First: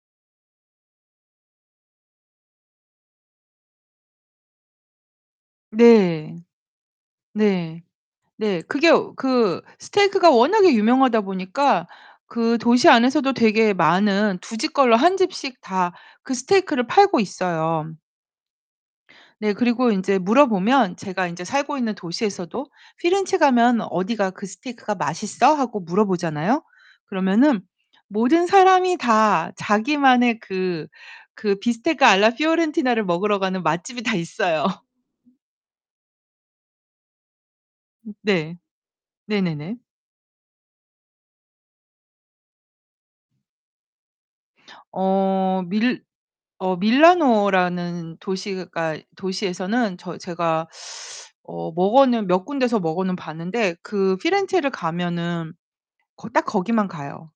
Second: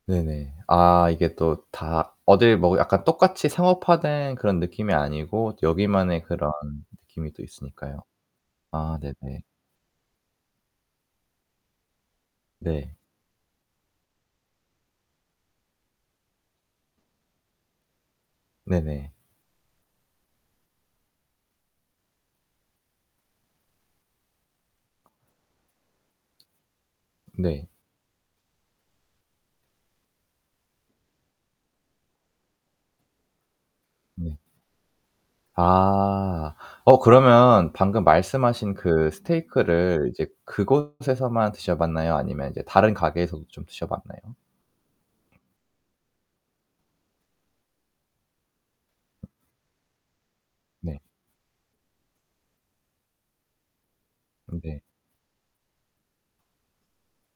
네 네. 아 이게 또 다 어딜 뭐 약간 똑같이 상업화된 그런 느낌이 아니고 여기만의 네. 그런 느낌이 또 네. 있으니까요. 네. 그게 아 네 네. 그 스테이크가 워낙에 유명하다 보니까 그 도시 네. 안에서도 되게 많은 2 집 걸러 1 집씩 다 그 스테이크를 팔고 있어요. 네 네. 네. 그리고 인제 물어보면 제가 인제 살고 있는 도시에서도 "피렌체 가면 어디가 그 스테이크가 맛있어?" 하고 물어보잖아요? 그러면은 네. 모든 사람이 다 자기만의 그 그 비스테카 알라 피오렌티나를 먹으러 가는 맛집이 다 네. 있어요. 아. 어 그러면 방금 으 네. 말씀하신 그 네네네. 스테이크를 이제 그곳에서만 드셔 봤나요? 아니면 이제 다른 가게에서도 좀 드셔 봤나요? 어 밀 어 밀라노라는 도시가 도시에서는 저 제가 네. 어 먹어는 몇 군데서 먹어는 봤는데 그 피렌체를 음네. 가면은 거 딱 거기만 가요.